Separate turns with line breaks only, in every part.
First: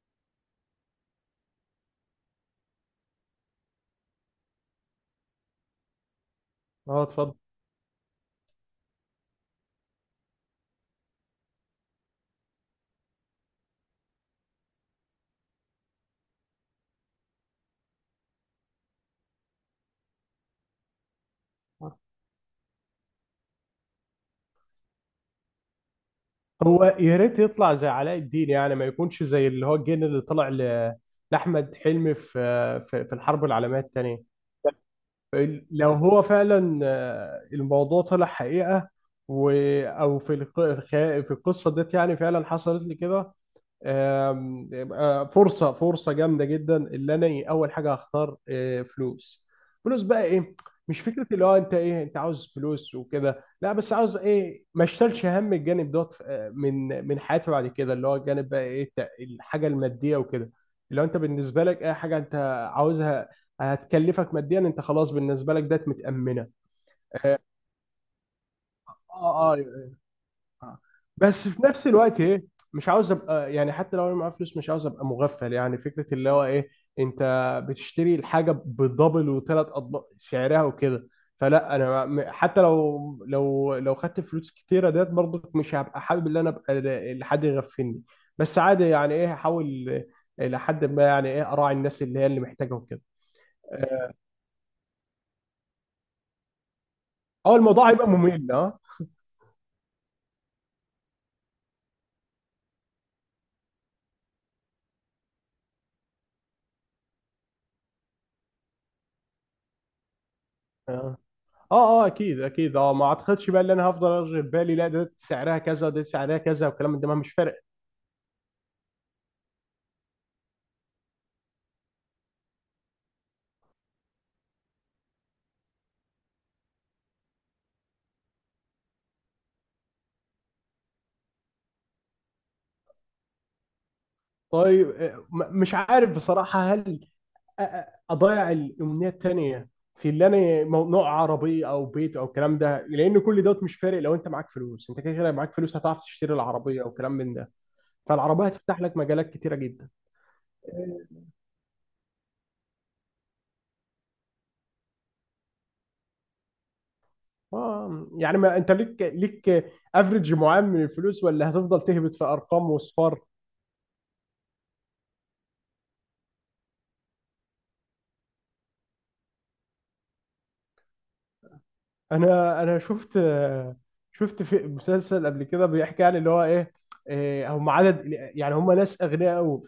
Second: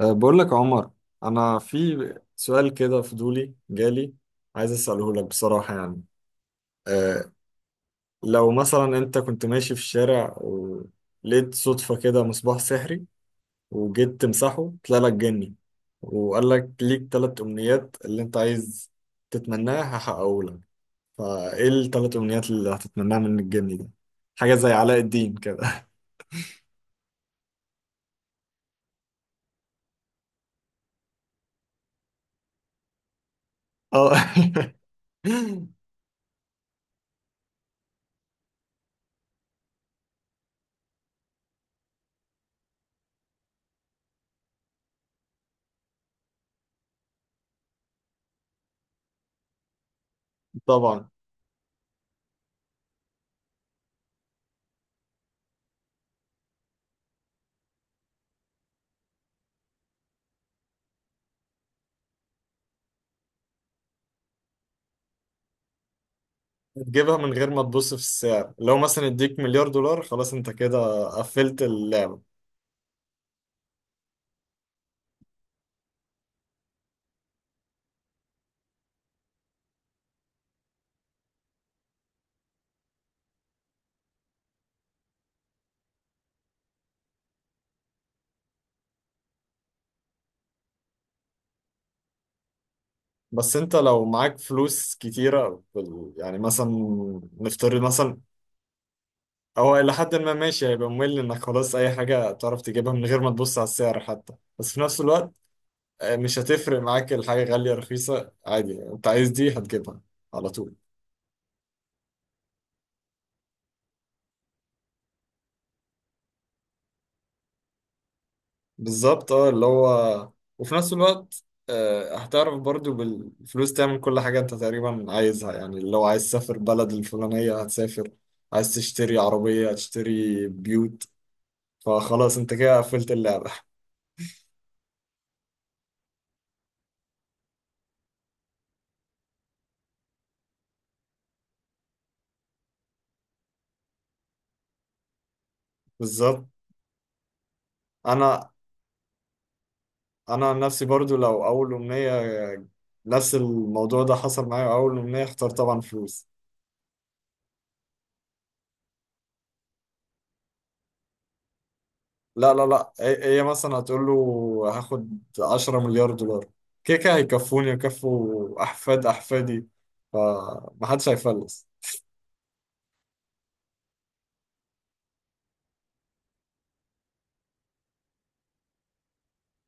بقول لك يا عمر. انا في سؤال كده فضولي جالي، عايز اساله لك بصراحه. يعني
اه،
أه
اتفضل.
لو مثلا انت كنت ماشي في الشارع ولقيت صدفه كده مصباح سحري وجيت تمسحه طلع لك جني، وقال لك ليك ثلاث امنيات اللي انت عايز تتمناها هحققه لك، فايه الثلاث امنيات اللي هتتمناها من الجني ده؟ حاجه زي علاء الدين كده.
هو يا ريت يطلع زي علاء الدين، يعني ما يكونش زي اللي هو الجن اللي طلع لأحمد حلمي في الحرب العالمية التانية.
اه.
لو هو فعلا الموضوع طلع حقيقة، و أو في القصة ديت، يعني فعلا حصلت لي كده. يبقى فرصه جامده جدا، اللي انا اول حاجه هختار فلوس. فلوس بقى ايه؟ مش
طبعا،
فكره اللي هو انت ايه، انت عاوز فلوس وكده، لا، بس عاوز ايه ما اشتلش هم الجانب دوت، من حياتي بعد كده، اللي هو الجانب بقى ايه الحاجه الماديه وكده. لو انت بالنسبه لك اي حاجه انت عاوزها هتكلفك ماديا، انت خلاص بالنسبه لك ده متامنه.
تجيبها من غير ما تبص في السعر. لو مثلا اديك
اه، اه،
مليار دولار خلاص انت
آه.
كده
بس
قفلت
في نفس
اللعبة.
الوقت ايه، مش عاوز ابقى، يعني حتى لو انا معايا فلوس مش عاوز ابقى مغفل، يعني فكره اللي هو ايه، انت بتشتري الحاجه بدبل وثلاث اضعاف سعرها وكده. فلا انا حتى لو لو خدت فلوس كتيره ديت، برضك مش هبقى حابب ان انا ابقى لحد يغفلني. بس عادي، يعني ايه، هحاول لحد ما، يعني ايه، اراعي الناس اللي هي اللي محتاجه وكده.
بس انت لو معاك فلوس كتيرة يعني مثلا،
اه
نفترض
الموضوع هيبقى
مثلا،
ممل، اه،
هو إلى حد ما ماشي. هيبقى ممل إنك خلاص أي حاجة تعرف تجيبها من غير ما تبص على السعر حتى. بس في نفس الوقت مش هتفرق معاك الحاجة غالية رخيصة، عادي أنت عايز دي هتجيبها على طول.
آه. اه، اه، اكيد اكيد، اه ما اعتقدش بقى ان انا هفضل ارجع في بالي، لا ده سعرها كذا وده سعرها كذا والكلام من ده، ما مش فارق.
بالظبط. اه اللي هو وفي نفس الوقت هتعرف برضو بالفلوس تعمل كل حاجة انت تقريبا عايزها. يعني لو عايز تسافر بلد الفلانية هتسافر، عايز تشتري عربية هتشتري، بيوت. فخلاص انت كده قفلت اللعبة.
طيب مش عارف بصراحه، هل أ- أ- اضيع الامنيه التانيه في اللي انا نوع عربيه او بيت او الكلام ده، لان كل دوت مش فارق. لو انت معاك فلوس، انت كده كده معاك فلوس، هتعرف تشتري
بالظبط.
العربيه او كلام من ده. فالعربيه
انا
هتفتح لك مجالات كتيره جدا.
انا عن نفسي برضو، لو اول امنية نفس الموضوع ده حصل معايا، اول امنية اختار طبعا فلوس.
اه، يعني ما انت ليك افريج معين من الفلوس، ولا هتفضل تهبط في
لا لا
ارقام
لا،
واصفار؟
هي مثلا هتقول له هاخد 10 مليار دولار، كده كده هيكفوني ويكفوا أحفاد أحفادي، فمحدش هيفلس.
انا شفت في مسلسل قبل كده بيحكي عن اللي هو ايه، هم عدد، يعني هم ناس اغنياء قوي.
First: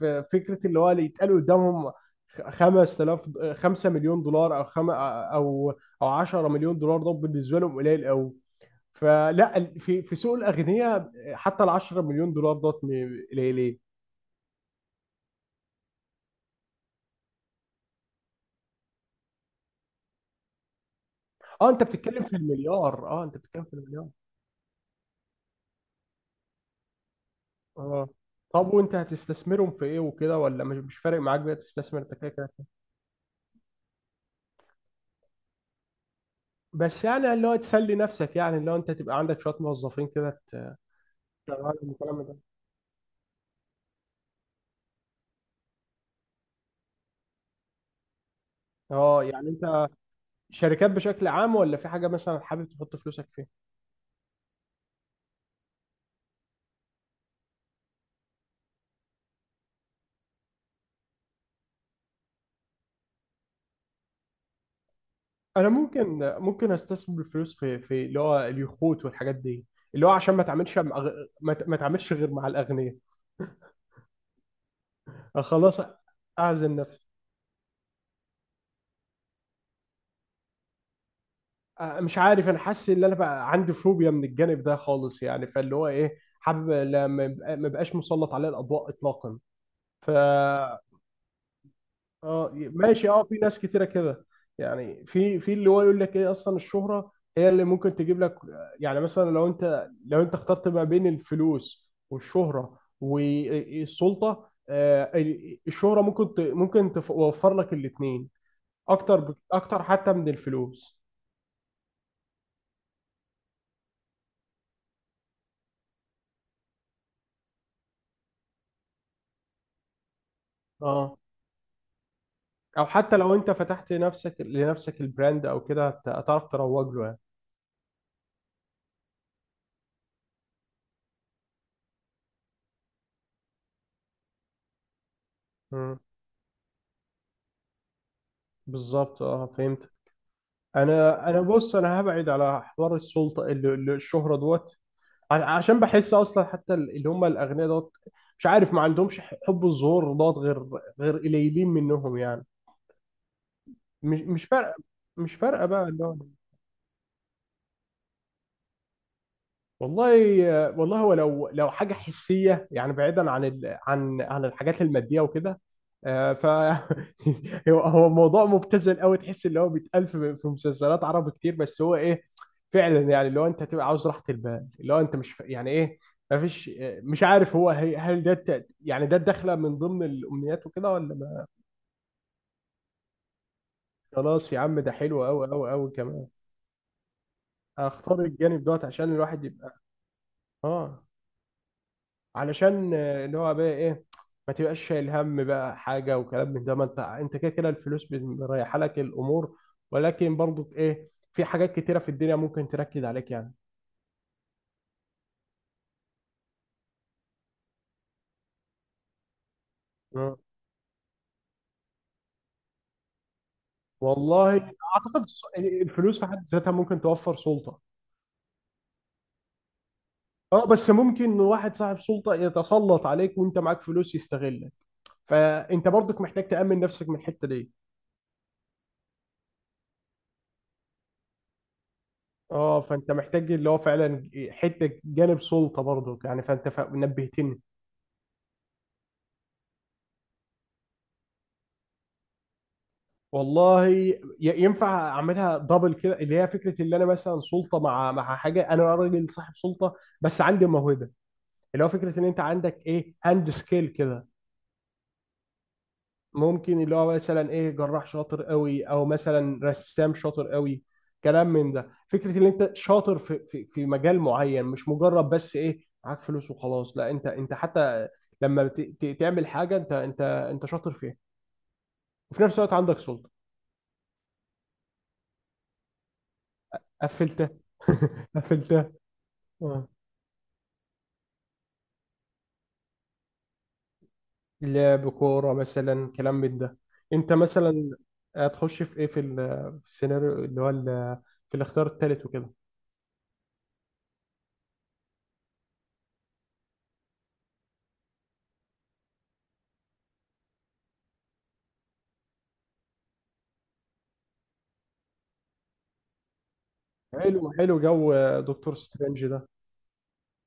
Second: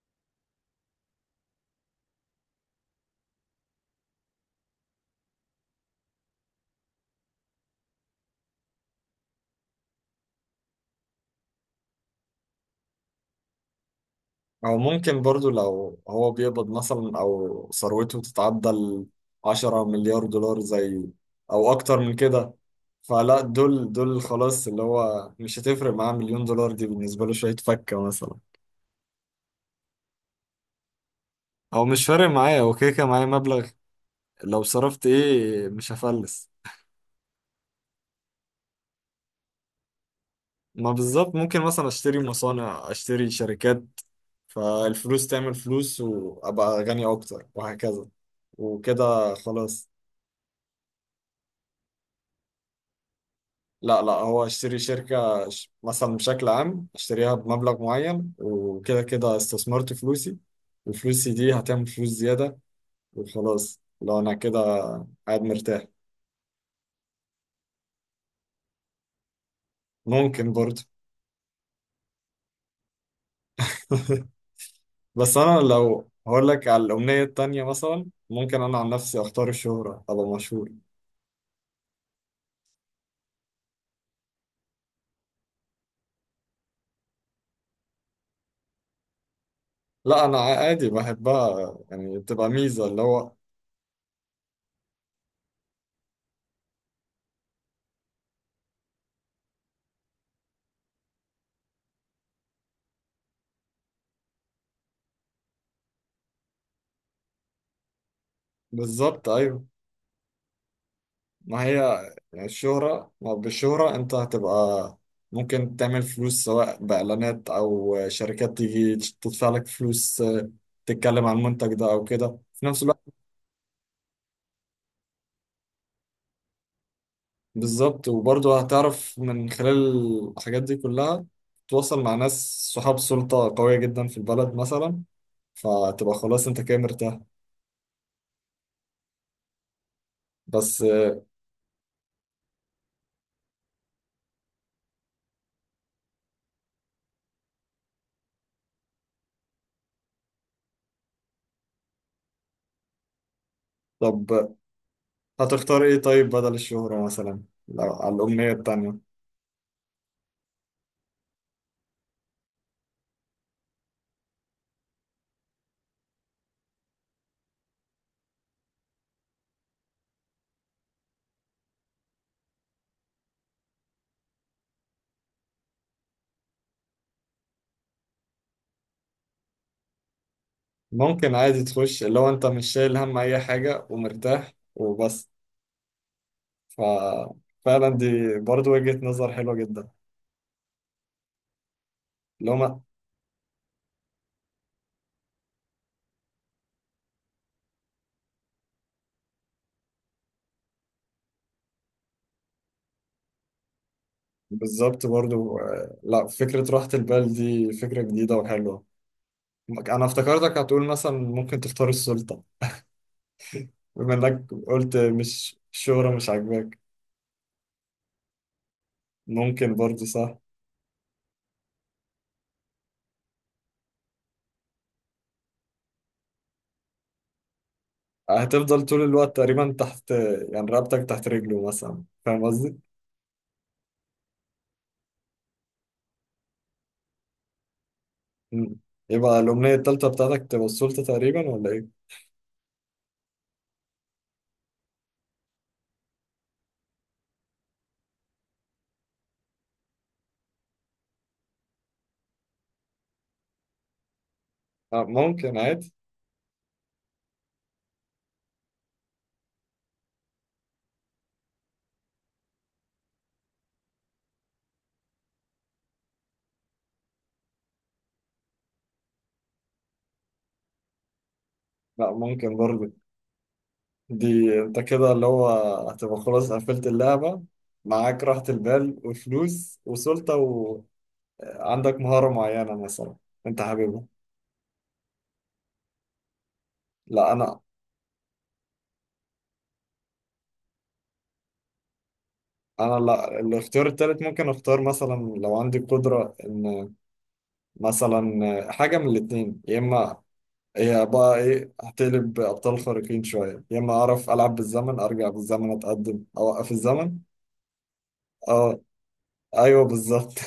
ففكره اللي هو اللي يتقال قدامهم 5000، 5 مليون دولار، او خم او او 10 مليون دولار، ده بالنسبه لهم قليل قوي. فلا في سوق الاغنياء، حتى ال 10 مليون دولار دوت قليلين.
أو ممكن برضو لو هو بيقبض مثلا، أو ثروته تتعدى ال 10 مليار دولار زي،
اه
أو
انت
أكتر من
بتتكلم في
كده.
المليار، اه انت
فلا
بتتكلم في
دول
المليار.
دول خلاص، اللي هو مش هتفرق معاه مليون دولار، دي بالنسبة له شوية فكة
اه،
مثلا.
طب وانت هتستثمرهم في ايه وكده، ولا مش فارق معاك بقى
أو
تستثمر،
مش
انت
فارق
كده.
معايا، هو كده كده معايا مبلغ لو صرفت إيه مش هفلس.
بس يعني اللي هو تسلي نفسك، يعني اللي هو انت تبقى عندك شويه موظفين كده
ما بالظبط، ممكن
تشتغلهم
مثلا اشتري
والكلام ده.
مصانع، اشتري شركات، فالفلوس تعمل فلوس وابقى غني اكتر، وهكذا
اه،
وكده
يعني
خلاص.
انت شركات بشكل عام، ولا في حاجه مثلا حابب تحط فلوسك فيها؟
لا لا، هو اشتري مثلا بشكل عام اشتريها بمبلغ معين، وكده كده استثمرت فلوسي، وفلوسي دي هتعمل فلوس زيادة، وخلاص لو انا كده قاعد
انا
مرتاح.
ممكن استثمر الفلوس في اللي هو اليخوت والحاجات دي، اللي هو عشان
ممكن برضه.
ما اتعاملش غير مع الاغنياء.
بس
اه
انا
خلاص،
لو هقول لك
اعزل
على
نفسي.
الامنية التانية، مثلا ممكن انا عن نفسي اختار الشهرة، ابقى مشهور.
اه مش عارف، انا حاسس ان انا بقى عندي فوبيا من الجانب ده خالص، يعني فاللي هو ايه، حابب ما بقاش مسلط عليه الاضواء اطلاقا. ف
لا انا عادي بحبها، يعني بتبقى
اه
ميزة اللي
ماشي، اه
هو
في ناس كتيره كده، يعني في اللي هو يقول لك ايه، اصلا الشهره هي اللي ممكن تجيب لك، يعني مثلا لو انت اخترت ما بين الفلوس والشهره والسلطه، الشهره ممكن توفر لك الاثنين،
بالظبط. ايوه،
اكتر حتى من الفلوس.
ما هي يعني الشهرة، ما بالشهرة انت هتبقى ممكن تعمل فلوس، سواء باعلانات او شركات تيجي تدفع لك فلوس
اه،
تتكلم عن المنتج ده او كده، في نفس
او
الوقت
حتى لو انت فتحت نفسك لنفسك البراند او كده، هتعرف تروج له يعني.
بالظبط. وبرضه هتعرف من خلال الحاجات دي كلها تتواصل مع ناس صحاب سلطة قوية جدا في البلد مثلا،
مم.
فتبقى خلاص انت كده مرتاح.
بالظبط، اه فهمت.
بس
انا بص، انا هبعد على حوار السلطه، الشهره دوت، عشان بحس اصلا حتى اللي هم الاغنياء دوت، مش عارف، ما عندهمش حب الظهور دوت غير قليلين منهم يعني. مش
طب
فارقه، مش فارقه
هتختار
بقى.
ايه طيب بدل الشهرة، مثلا لو على الأمنية التانية؟
والله والله، هو لو حاجه حسيه يعني، بعيدا عن عن الحاجات الماديه وكده، آه، ف هو موضوع مبتذل قوي، تحس اللي هو بيتقال في مسلسلات عربي كتير، بس هو ايه، فعلا يعني اللي هو انت تبقى عاوز راحه البال، اللي هو انت مش يعني ايه، ما فيش. مش عارف هو هل ده يعني ده الدخله من ضمن الامنيات وكده ولا
ممكن
ما.
عادي تخش اللي هو انت مش شايل هم أي حاجة
خلاص
ومرتاح،
يا عم، ده حلو
وبس.
قوي قوي قوي كمان.
ففعلا
اختار
دي
الجانب
برضو
دوت
وجهة
عشان
نظر
الواحد
حلوة
يبقى،
جدا.
اه،
اللي هما
علشان اللي هو بقى ايه، ما تبقاش شايل هم بقى حاجه وكلام من ده، ما انت كده كده الفلوس بتريح لك الامور، ولكن برضو ايه، في حاجات كتيره في الدنيا ممكن تركز عليك يعني.
بالظبط برضو لا، فكرة راحة البال دي فكرة جديدة وحلوة. أنا
مم.
افتكرتك هتقول مثلا ممكن تختار السلطة، بما إنك
والله
قلت
اعتقد
مش الشهرة
الفلوس في
مش
حد ذاتها
عاجباك.
ممكن توفر سلطه.
ممكن برضو صح.
اه، بس ممكن واحد صاحب سلطه يتسلط عليك وانت معاك فلوس، يستغلك، فانت برضك محتاج تامن نفسك من الحته دي.
هتفضل طول الوقت تقريبا تحت، يعني رقبتك تحت رجله مثلا، فاهم
اه،
قصدي؟
فانت محتاج اللي هو فعلا حته جانب سلطه برضك يعني، فانت نبهتني.
مم. يبقى الأمنية التالتة بتاعتك تبقى السلطة تقريبا، ولا إيه؟
والله ينفع اعملها دبل كده، اللي هي فكره اللي انا مثلا سلطه مع حاجه، انا راجل صاحب سلطه بس عندي موهبه، اللي هو فكره ان انت عندك ايه، هاند سكيل كده،
ممكن عادي.
ممكن اللي هو مثلا ايه، جراح شاطر قوي، او مثلا رسام شاطر قوي، كلام من ده. فكره ان انت شاطر في مجال معين، مش مجرد بس ايه معاك فلوس وخلاص، لا انت حتى لما تعمل حاجه انت شاطر فيها،
لا
وفي
ممكن
نفس الوقت
برضه.
عندك سلطه.
دي أنت كده اللي هو هتبقى خلاص قفلت اللعبة.
قفلتها.
معاك راحة
قفلتها.
البال وفلوس
آه.
وسلطة، وعندك مهارة معينة مثلا أنت حاببها.
لعب كورة مثلا كلام من ده،
لا
انت
أنا
مثلا هتخش في ايه، في السيناريو، اللي هو في الاختيار الثالث وكده.
أنا لا، الاختيار التالت ممكن أختار مثلا لو عندي قدرة، إن مثلا حاجة من الاتنين، يا إما هي بقى ايه هتقلب ابطال خارقين شويه، يا اما اعرف العب بالزمن، ارجع بالزمن، اتقدم، اوقف الزمن.
حلو حلو، جو دكتور
اه
سترينج ده.
ايوه بالظبط.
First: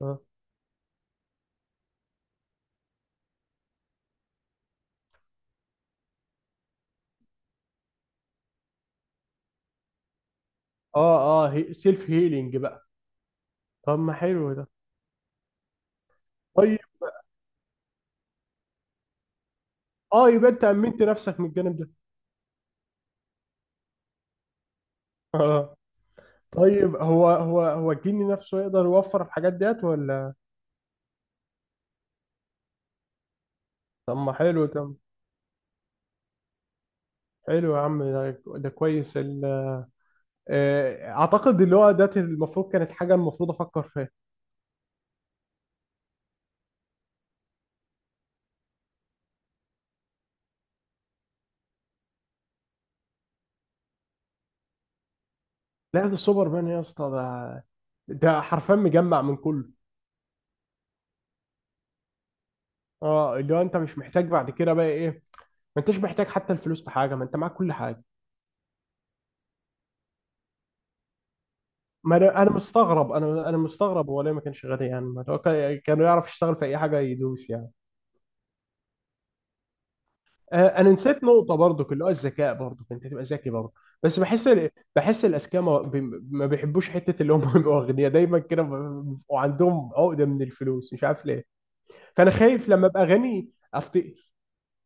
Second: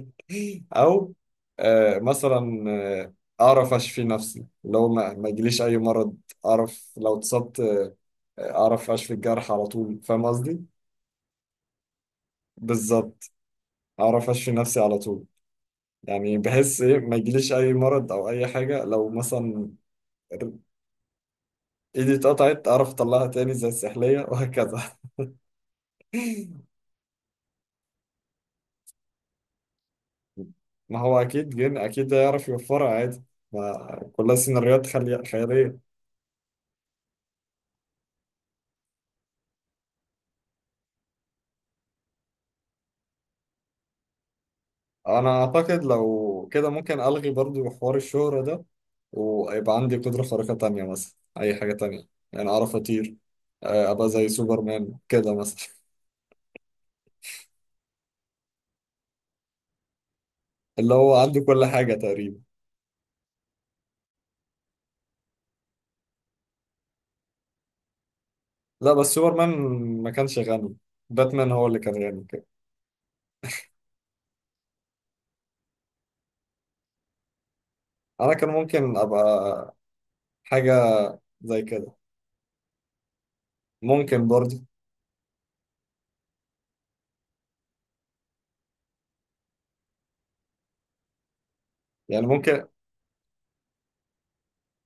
اه.
او مثلا آه، اعرف اشفي نفسي، لو ما يجيليش اي مرض. اعرف لو اتصبت اعرف اشفي الجرح على طول، فاهم قصدي.
اه, سيلف هيلينج بقى.
بالظبط،
طب ما
اعرف اشفي
حلو ده.
نفسي على طول. يعني
طيب
بحس ايه ما يجيليش اي مرض او اي حاجه. لو مثلا
اه يبقى انت امنت نفسك من الجانب ده.
ايدي اتقطعت اعرف اطلعها تاني زي السحليه وهكذا.
اه، طيب هو الجني نفسه يقدر يوفر الحاجات ديت ولا؟
ما هو اكيد جن اكيد ده يعرف يوفرها عادي، ما
طب ما
كلها
حلو
سيناريوهات
ده،
خيالية.
حلو يا عم، ده كويس اعتقد اللي هو ده المفروض كانت حاجة المفروض افكر فيها.
انا اعتقد لو كده ممكن الغي برضو حوار الشهرة ده، ويبقى عندي قدرة خارقة تانية مثلا، اي حاجة تانية. يعني اعرف اطير ابقى زي سوبرمان كده مثلا.
لا ده سوبر مان يا اسطى، ده حرفيا مجمع من كله،
اللي هو عنده كل حاجة تقريبا.
اه اللي هو انت مش محتاج بعد كده بقى ايه، ما انتش محتاج حتى الفلوس في حاجه، ما انت معاك كل حاجه.
لا بس سوبرمان ما كانش غني، باتمان هو اللي كان
ما
غني
انا
كده.
انا مستغرب، انا مستغرب، هو ليه ما كانش غني؟ يعني ما هو كان يعرف يشتغل في اي حاجه يدوس يعني.
انا كان ممكن ابقى حاجة
انا نسيت نقطه
زي
برضو،
كده.
اللي هو الذكاء برضو، انت تبقى ذكي برضو. بس
ممكن
بحس
برضه
بحس الاذكياء ما بيحبوش حته اللي هم، يبقوا اغنياء دايما كده، بيبقوا عندهم عقده من الفلوس، مش عارف ليه.
يعني
فانا
ممكن.
خايف لما ابقى غني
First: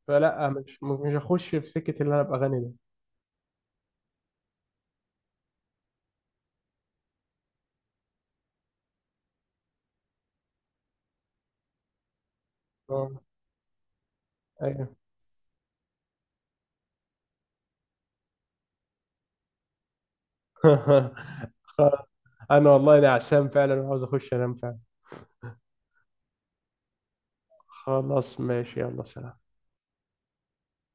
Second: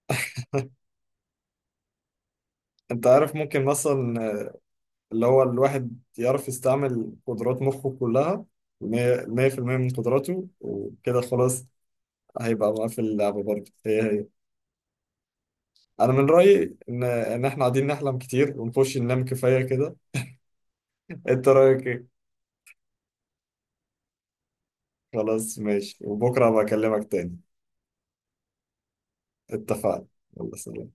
فلا مش هخش في سكة اللي انا ابقى غني ده.
انت عارف ممكن مثلا اللي هو الواحد يعرف يستعمل قدرات مخه كلها، مية 100% من قدراته، وكده خلاص هيبقى مقفل
اه،
اللعبة برضه، هي هي.
ايوه.
أنا من رأيي إن إحنا قاعدين نحلم كتير، ونخش ننام كفاية كده. أنت رأيك
خ-
إيه؟
انا والله نعسان فعلا، وعاوز اخش انام فعلا.
خلاص ماشي، وبكرة بكلمك تاني.
خلاص ماشي، يلا سلام.
اتفقنا، يلا سلام.